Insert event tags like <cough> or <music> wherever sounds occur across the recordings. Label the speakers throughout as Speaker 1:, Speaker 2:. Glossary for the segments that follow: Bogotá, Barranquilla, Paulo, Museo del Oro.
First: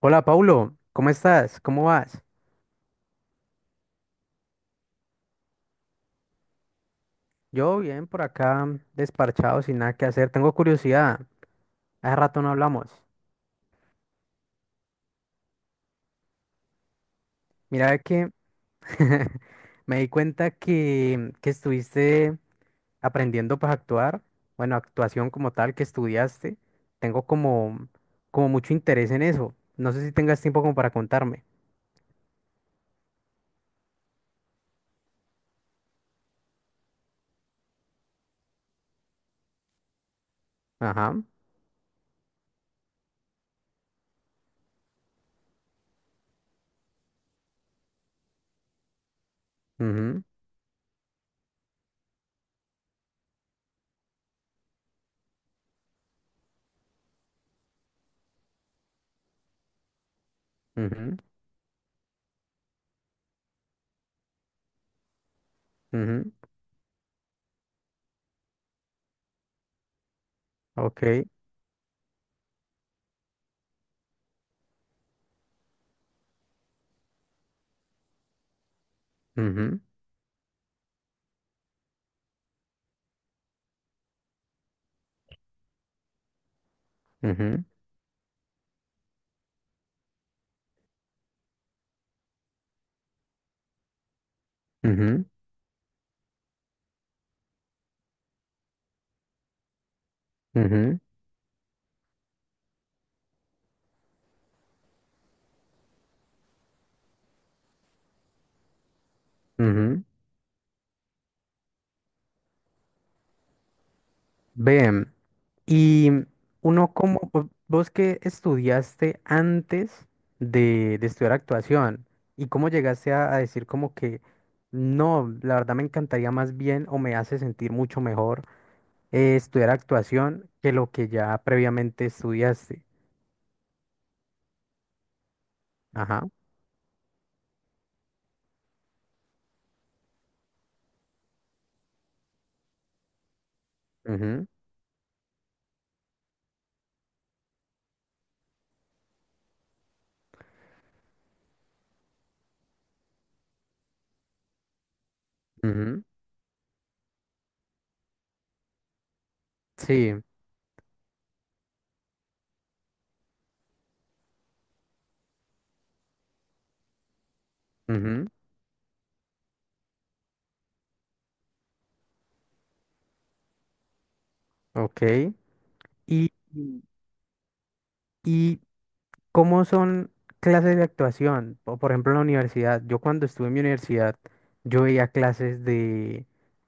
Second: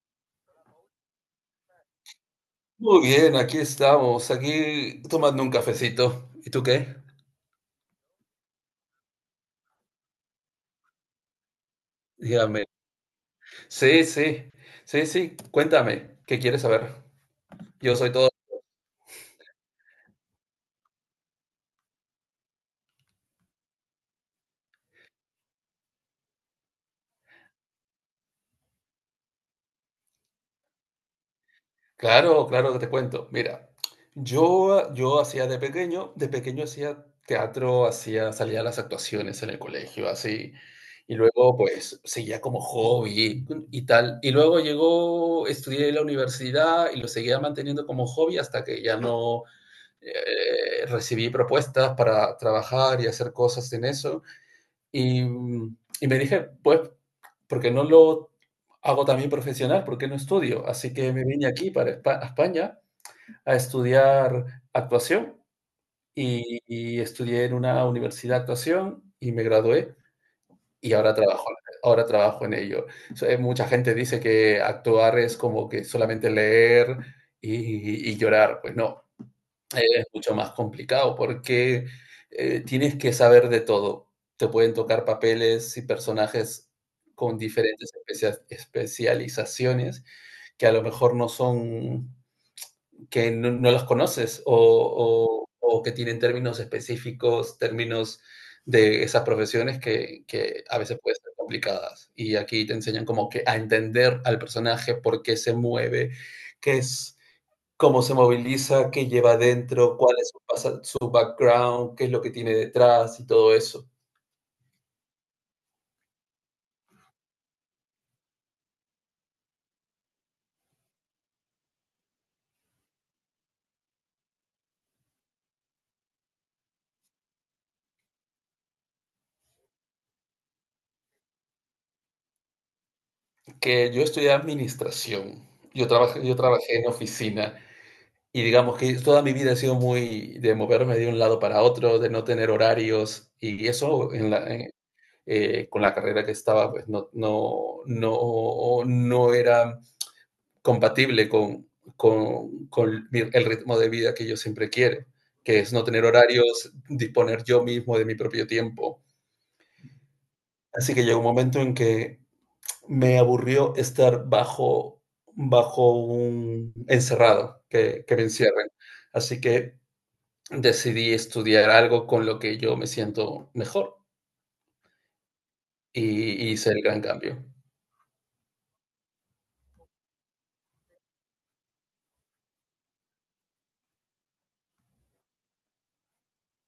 Speaker 1: Hola, Paulo, ¿cómo estás? ¿Cómo vas?
Speaker 2: Muy bien, aquí estamos, aquí tomando un cafecito. ¿Y tú qué?
Speaker 1: Yo bien por acá, desparchado, sin nada que hacer. Tengo curiosidad. Hace rato no
Speaker 2: Dígame.
Speaker 1: hablamos.
Speaker 2: Sí, sí, sí, sí, cuéntame, ¿qué quieres saber? Yo
Speaker 1: Mira
Speaker 2: soy todo...
Speaker 1: que <laughs> me di cuenta que estuviste aprendiendo para actuar. Bueno, actuación como tal que estudiaste. Tengo como mucho interés en eso. No sé si tengas tiempo como para contarme.
Speaker 2: Claro, claro que te cuento. Mira, yo hacía de pequeño hacía teatro, hacía, salía a las actuaciones en el colegio, así. Y
Speaker 1: Ajá.
Speaker 2: luego, pues, seguía como hobby y tal. Y luego llegó, estudié en la universidad y lo seguía manteniendo como hobby hasta que ya no...
Speaker 1: mhm,
Speaker 2: recibí propuestas para trabajar y hacer cosas en eso. Y me dije, pues, ¿porque no lo hago también profesional? ¿Porque no estudio? Así que
Speaker 1: mhm,
Speaker 2: me vine aquí para a España a estudiar actuación
Speaker 1: mhm,
Speaker 2: y estudié en una universidad de actuación y me gradué y
Speaker 1: Ok.
Speaker 2: ahora trabajo en ello. So, mucha gente dice que actuar es como que solamente leer y llorar. Pues no,
Speaker 1: mhm,
Speaker 2: es mucho más complicado porque tienes que saber de todo. Te pueden tocar papeles y personajes con
Speaker 1: mhm,
Speaker 2: diferentes especializaciones que a lo mejor no son, que no las conoces o, o que tienen términos específicos, términos de esas profesiones que a
Speaker 1: mhm,
Speaker 2: veces pueden ser complicadas. Y aquí te enseñan como que a entender al personaje, por qué se mueve, qué es, cómo se moviliza, qué lleva adentro,
Speaker 1: mhm,
Speaker 2: cuál es su, su background, qué es lo que tiene detrás y todo eso.
Speaker 1: Ven, y uno como, vos que estudiaste antes de estudiar actuación, y cómo llegaste a decir como que no, la verdad me encantaría más bien, o me hace sentir mucho mejor, estudiar actuación que lo que ya previamente estudiaste.
Speaker 2: Que yo estudié administración,
Speaker 1: Ajá.
Speaker 2: yo trabajé en oficina y digamos que toda mi vida ha sido muy de moverme de un lado para otro, de no tener horarios y eso en la,
Speaker 1: Ujú,
Speaker 2: con la carrera que estaba, pues no era compatible con el ritmo de vida que yo siempre quiero, que es no
Speaker 1: ujú.
Speaker 2: tener horarios, disponer yo mismo de mi propio tiempo.
Speaker 1: Sí.
Speaker 2: Así que llegó un momento en que me aburrió estar bajo un encerrado, que me
Speaker 1: Ujú.
Speaker 2: encierren. Así que decidí estudiar algo con lo que yo me siento mejor
Speaker 1: Ok. Y,
Speaker 2: y hice el gran cambio.
Speaker 1: y ¿cómo son clases de actuación? O, por ejemplo, en la universidad, yo cuando estuve en mi universidad, yo veía clases de,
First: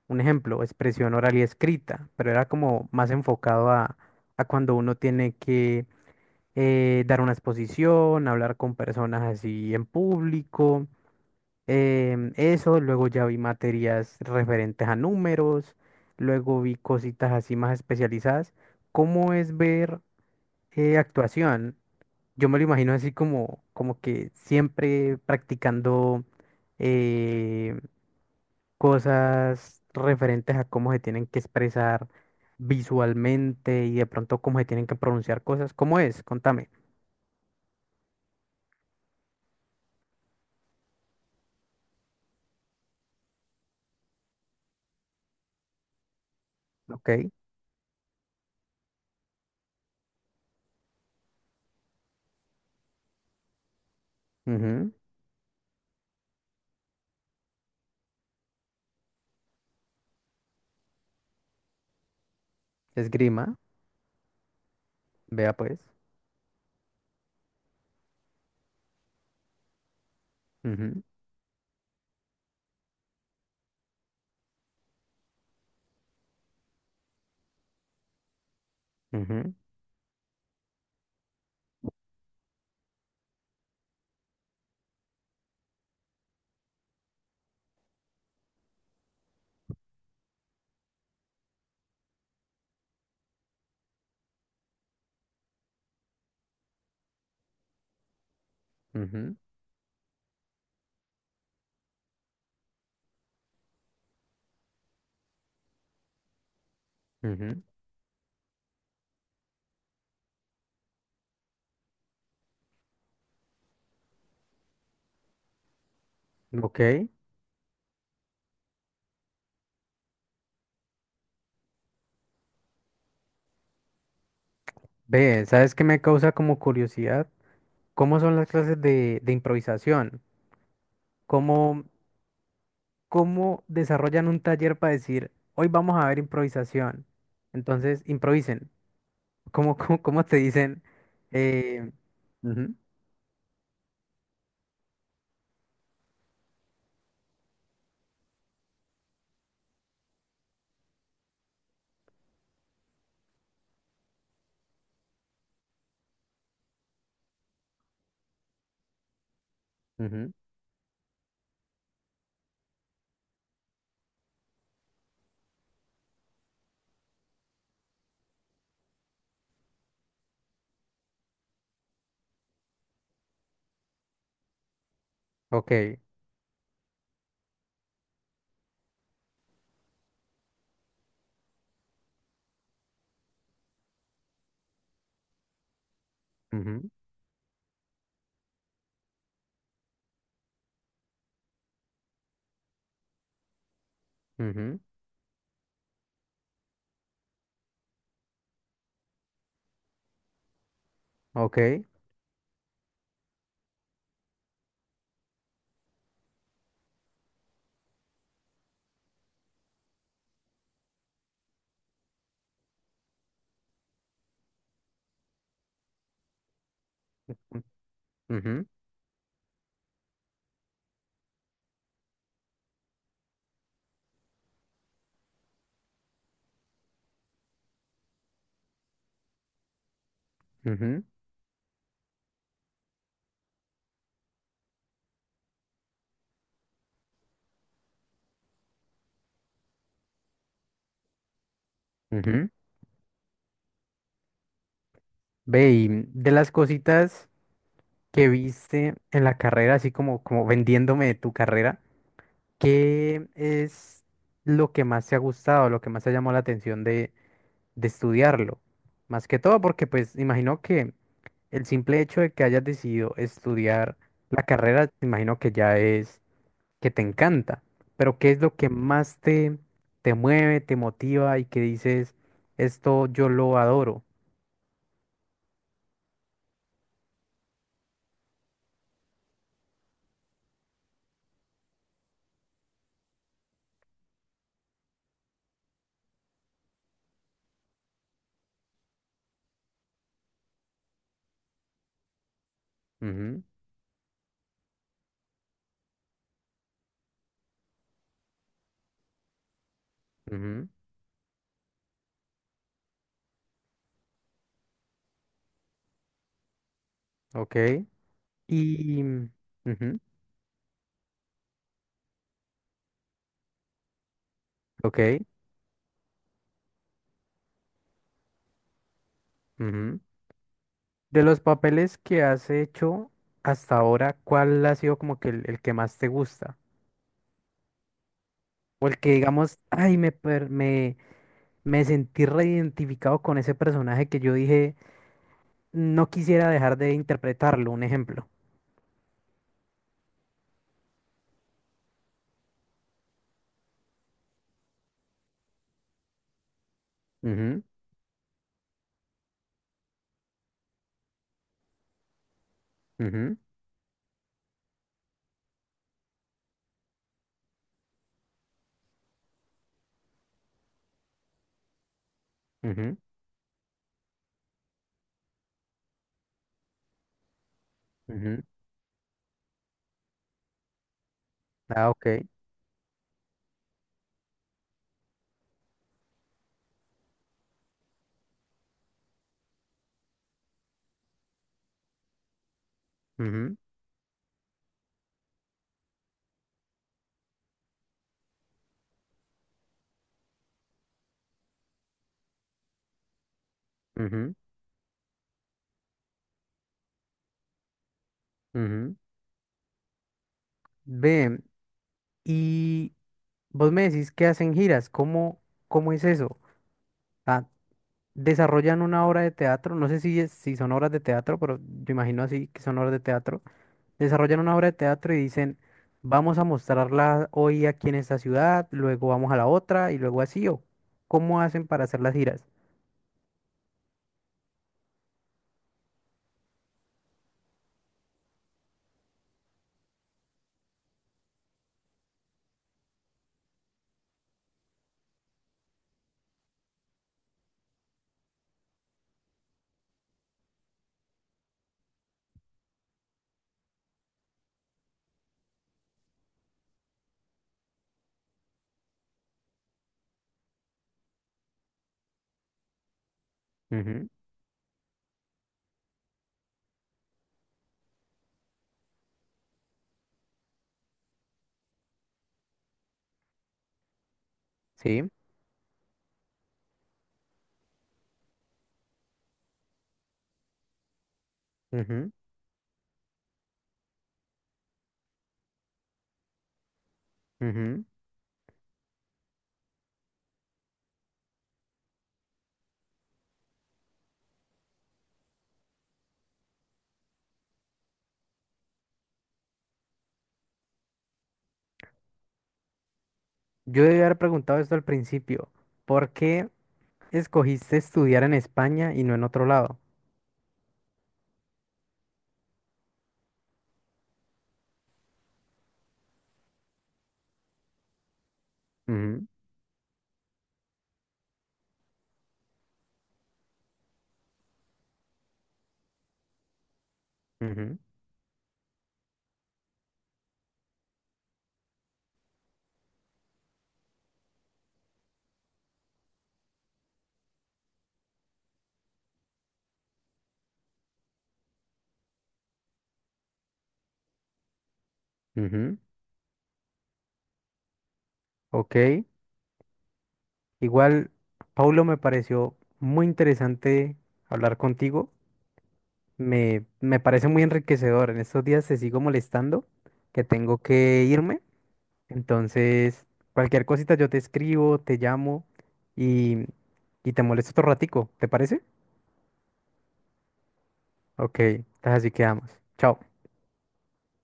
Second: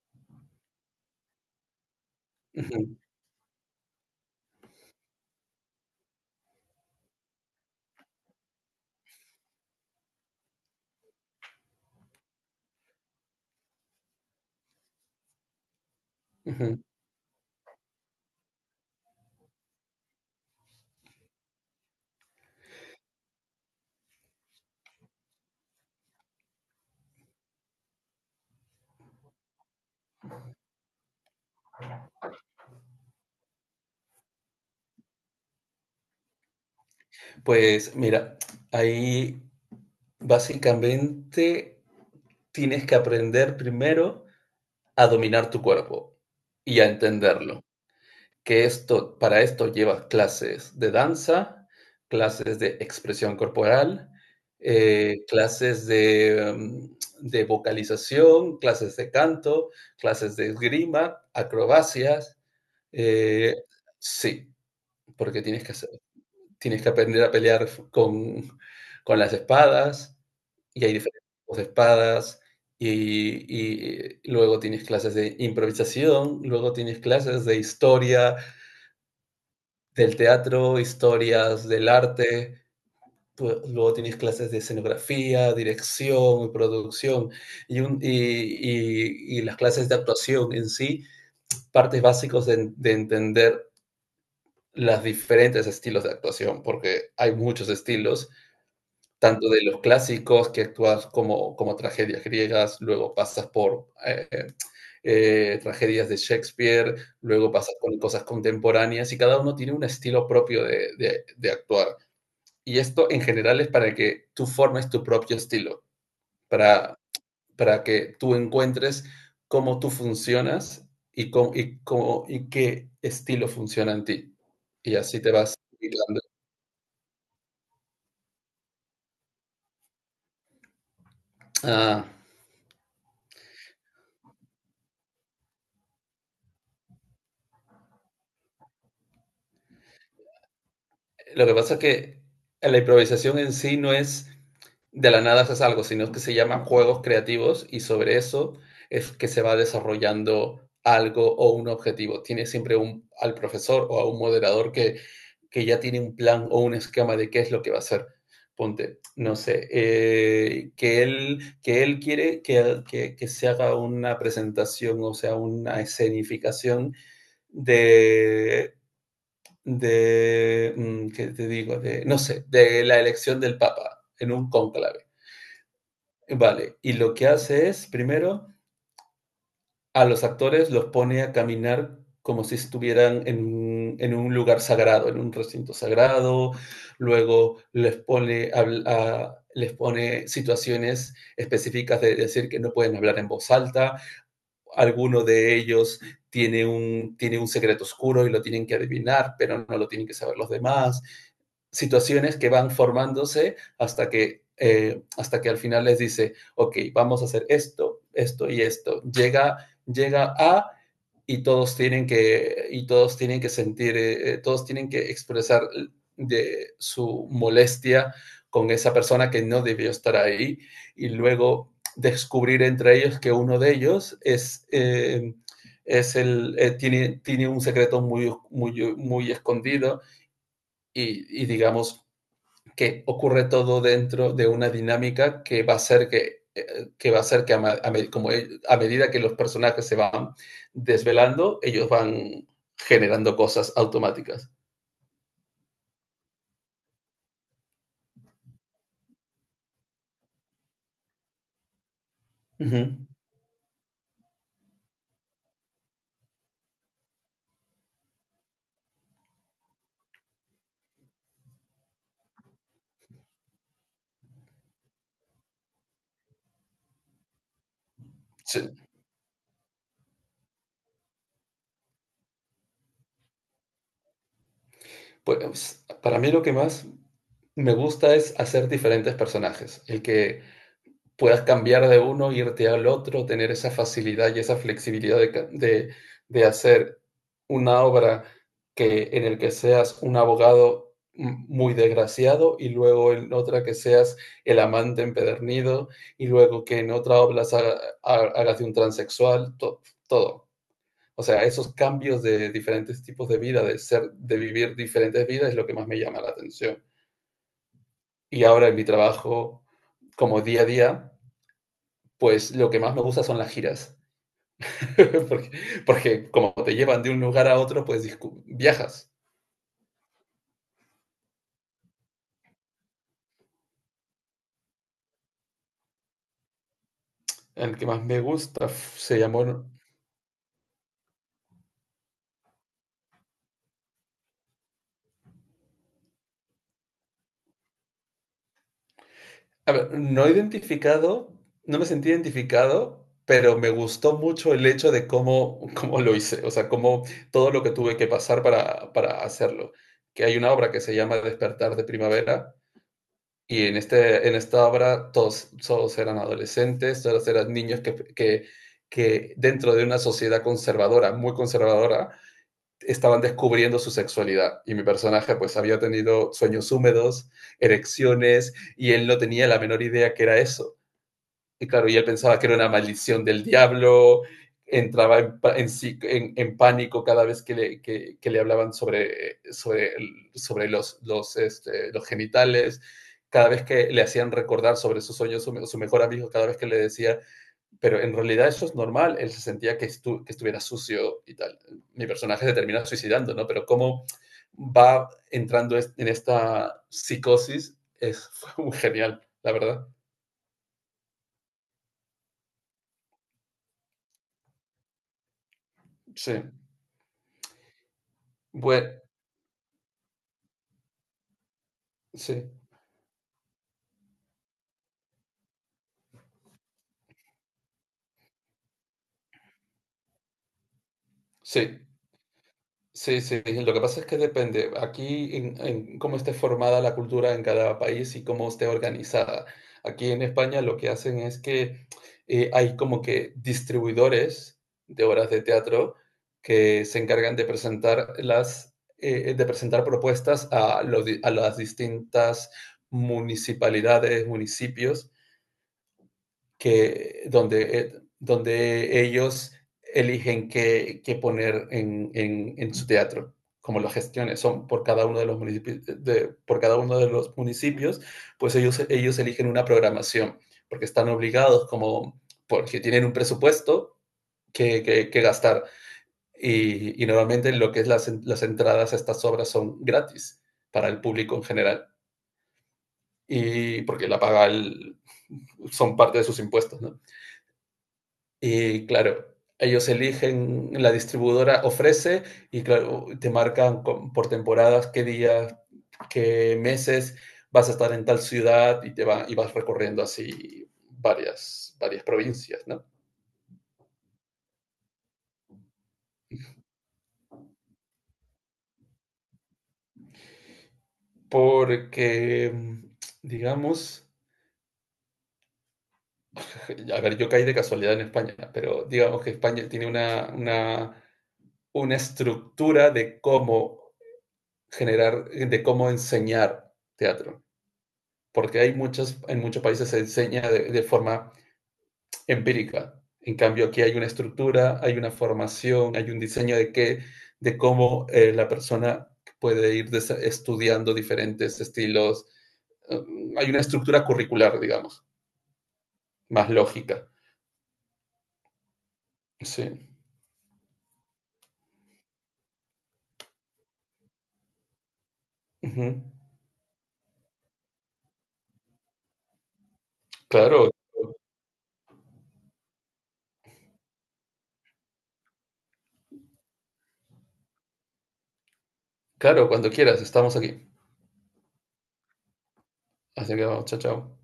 Speaker 1: un ejemplo, expresión oral y escrita, pero era como
Speaker 2: Ujú,
Speaker 1: más enfocado a cuando uno tiene que dar una exposición, hablar con personas así en público, eso, luego ya vi materias referentes a números, luego vi
Speaker 2: ujú.
Speaker 1: cositas así más especializadas. ¿Cómo es ver actuación? Yo me lo imagino así como, como que siempre practicando eh, cosas referentes a cómo se tienen que expresar visualmente y de pronto cómo se tienen que pronunciar cosas. ¿Cómo es? Contame.
Speaker 2: Pues mira, ahí básicamente tienes que aprender primero a dominar tu cuerpo y a
Speaker 1: Ok.
Speaker 2: entenderlo. Que esto, para esto llevas clases de danza, clases de expresión corporal,
Speaker 1: Ujú.
Speaker 2: clases de, de vocalización, clases de canto, clases de esgrima, acrobacias.
Speaker 1: Esgrima.
Speaker 2: eh, sí, porque
Speaker 1: Vea
Speaker 2: tienes que
Speaker 1: pues.
Speaker 2: hacer, tienes que aprender a pelear con las espadas y hay
Speaker 1: Ujú,
Speaker 2: diferentes tipos de espadas y luego tienes clases de improvisación, luego tienes clases de historia
Speaker 1: ujú,
Speaker 2: del teatro, historias del arte, pues, luego tienes clases de escenografía, dirección, producción y las clases de actuación en sí, partes básicas de entender los diferentes estilos de actuación, porque hay muchos estilos,
Speaker 1: ujú,
Speaker 2: tanto de los clásicos que actúas como, como tragedias griegas, luego pasas por tragedias de Shakespeare, luego pasas por cosas contemporáneas y cada uno tiene un estilo propio de actuar. Y esto en general es para que tú formes tu propio estilo,
Speaker 1: ujú. Ok.
Speaker 2: para, para que tú encuentres cómo tú funcionas y qué estilo funciona en ti. Y así te
Speaker 1: Ve,
Speaker 2: vas...
Speaker 1: ¿sabes qué me causa como curiosidad? ¿Cómo son las clases de improvisación?
Speaker 2: Ah,
Speaker 1: ¿Cómo desarrollan un taller para decir, hoy vamos a ver improvisación? Entonces, improvisen. ¿Cómo, cómo te dicen?
Speaker 2: lo que pasa es
Speaker 1: Eh,
Speaker 2: que
Speaker 1: ujú,
Speaker 2: la improvisación en sí no es de la nada haces algo, sino que se llaman juegos creativos y sobre eso es que se va desarrollando algo o un objetivo. Tiene siempre un, al profesor o a un moderador que ya tiene un plan o un esquema de qué es lo que va a hacer. Ponte, no sé,
Speaker 1: ujú,
Speaker 2: que él quiere que, que se haga una presentación, o sea, una escenificación de de, ¿qué te digo? De, no sé, de la elección del Papa en un cónclave.
Speaker 1: ok,
Speaker 2: Vale, y lo que hace es, primero, a los actores los pone a caminar como si estuvieran en un lugar sagrado, en un recinto sagrado,
Speaker 1: ujú,
Speaker 2: luego les pone, les pone situaciones específicas de decir que no pueden hablar en voz alta,
Speaker 1: ujú,
Speaker 2: alguno de ellos tiene un secreto oscuro y lo tienen que adivinar, pero no lo tienen que saber los demás,
Speaker 1: ok,
Speaker 2: situaciones que van formándose hasta que al final les dice, ok, vamos a hacer esto, esto y esto. Llega a, y todos tienen que, y todos tienen que sentir, todos tienen que expresar de su molestia
Speaker 1: ujú,
Speaker 2: con esa persona que no debió estar ahí y luego descubrir entre ellos que uno de ellos es el, tiene, tiene un secreto muy, muy, muy escondido
Speaker 1: ujú,
Speaker 2: y digamos, que ocurre todo dentro de una dinámica que va a ser que, va a ser que como a medida que los personajes se van desvelando, ellos van
Speaker 1: ujú.
Speaker 2: generando cosas automáticas.
Speaker 1: Ve, y de las cositas que viste en la carrera, así como, como vendiéndome de tu carrera,
Speaker 2: Uh -huh.
Speaker 1: ¿qué es lo que más te ha gustado, lo que más te llamó la atención de estudiarlo? Más que todo porque pues imagino que el simple hecho de que hayas decidido estudiar la carrera, te imagino que ya es que te encanta, pero ¿qué es lo que
Speaker 2: Sí,
Speaker 1: más te mueve, te motiva y que dices, esto yo lo adoro?
Speaker 2: pues, para mí lo que más me gusta es hacer diferentes personajes. El que puedas cambiar de uno, irte al otro, tener esa facilidad y esa flexibilidad de hacer una obra que, en el que seas un abogado muy desgraciado y luego en
Speaker 1: Ujú,
Speaker 2: otra que seas el amante empedernido y luego que en otra obra hagas de un transexual, todo.
Speaker 1: ujú,
Speaker 2: O sea, esos cambios de diferentes tipos de vida, de ser, de vivir diferentes vidas es lo que más me llama la atención.
Speaker 1: ok.
Speaker 2: Y ahora en mi
Speaker 1: Y,
Speaker 2: trabajo,
Speaker 1: ujú,
Speaker 2: como día a día, pues lo que más me gusta son las giras,
Speaker 1: ok.
Speaker 2: <laughs> porque, porque, como te llevan de un lugar a otro, pues viajas.
Speaker 1: Ujú. De los papeles que has hecho hasta ahora, ¿cuál ha sido como que el que más te gusta?
Speaker 2: El que más me gusta
Speaker 1: O el que
Speaker 2: se
Speaker 1: digamos,
Speaker 2: llamó...
Speaker 1: ay, me sentí reidentificado con ese personaje que yo dije. No quisiera dejar de interpretarlo, un ejemplo.
Speaker 2: A ver, no he identificado, no me sentí identificado, pero me gustó mucho el hecho de cómo, cómo lo hice, o sea, cómo todo lo
Speaker 1: Ujú,
Speaker 2: que tuve que pasar para hacerlo. Que hay una obra que se llama Despertar de Primavera,
Speaker 1: ujú,
Speaker 2: y en, este, en esta obra todos, todos eran adolescentes, todos eran niños que, que dentro de una sociedad conservadora, muy conservadora,
Speaker 1: ujú,
Speaker 2: estaban descubriendo su sexualidad y mi personaje pues había tenido sueños húmedos,
Speaker 1: ujú.
Speaker 2: erecciones y él no tenía la menor idea que era eso. Y
Speaker 1: Ah,
Speaker 2: claro, y él
Speaker 1: ok.
Speaker 2: pensaba que era una maldición del diablo, entraba sí, en pánico cada vez que le hablaban sobre, sobre los, este, los genitales, cada
Speaker 1: Ujú,
Speaker 2: vez que le hacían recordar sobre sus sueños, su mejor amigo, cada vez que le decía, pero en realidad eso es normal, él se sentía que, estu que estuviera sucio y tal. Mi personaje se termina suicidando, ¿no? Pero cómo
Speaker 1: ujú,
Speaker 2: va entrando en esta psicosis es <laughs> fue muy
Speaker 1: ujú.
Speaker 2: genial, la verdad.
Speaker 1: Ve, y vos me decís que hacen giras, ¿cómo, cómo es
Speaker 2: Sí.
Speaker 1: eso? Ah, desarrollan
Speaker 2: Bueno,
Speaker 1: una obra de teatro, no sé si, si son obras de teatro, pero yo imagino
Speaker 2: sí,
Speaker 1: así que son obras de teatro. Desarrollan una obra de teatro y dicen, vamos a mostrarla hoy aquí en esta ciudad, luego vamos a la otra y luego así, ¿o cómo hacen
Speaker 2: sí,
Speaker 1: para hacer las giras?
Speaker 2: sí, sí. Lo que pasa es que depende aquí en cómo esté formada la cultura en cada país y cómo esté organizada. Aquí en España lo que hacen es que hay como que distribuidores de obras de teatro que se encargan de presentar las, de presentar propuestas a, a las distintas municipalidades, municipios que, donde, donde ellos eligen qué, qué poner en su teatro, como las
Speaker 1: Ujú.
Speaker 2: gestiones son por cada uno de los municipios, de, por cada uno de los municipios, pues ellos eligen una programación, porque están obligados como, porque tienen un presupuesto
Speaker 1: Sí.
Speaker 2: que gastar. Y normalmente lo que es las entradas a estas obras son gratis para el público en general, y porque la paga el, son parte de sus impuestos, ¿no?
Speaker 1: Ujú.
Speaker 2: Y claro, ellos eligen, la distribuidora ofrece y claro, te marcan por temporadas qué días, qué meses vas a estar en tal ciudad y te va, y vas recorriendo así varias, varias provincias, ¿no?
Speaker 1: Yo debí haber preguntado esto al principio. ¿Por qué escogiste estudiar en España y no en otro lado?
Speaker 2: Porque, mm, digamos, a ver, yo caí de casualidad en España, pero digamos
Speaker 1: Ujú,
Speaker 2: que España tiene una estructura de cómo generar, de cómo enseñar teatro. Porque hay muchos, en muchos países se enseña de forma empírica. En cambio, aquí hay una estructura, hay una formación, hay un diseño de qué, de cómo, la persona puede ir estudiando diferentes estilos. Hay una estructura curricular, digamos,
Speaker 1: ujú, ujú.
Speaker 2: más lógica.
Speaker 1: Ok.
Speaker 2: Sí.
Speaker 1: Igual, Paulo, me pareció muy interesante hablar contigo.
Speaker 2: Uh -huh.
Speaker 1: Me parece muy enriquecedor. En estos días te sigo molestando, que tengo
Speaker 2: Claro,
Speaker 1: que irme. Entonces, cualquier cosita yo te escribo, te llamo y, y te molesto otro ratico. ¿Te parece?
Speaker 2: claro, cuando quieras, estamos aquí.
Speaker 1: Ok. Entonces así quedamos. Chao.
Speaker 2: Así que vamos, chao, chao.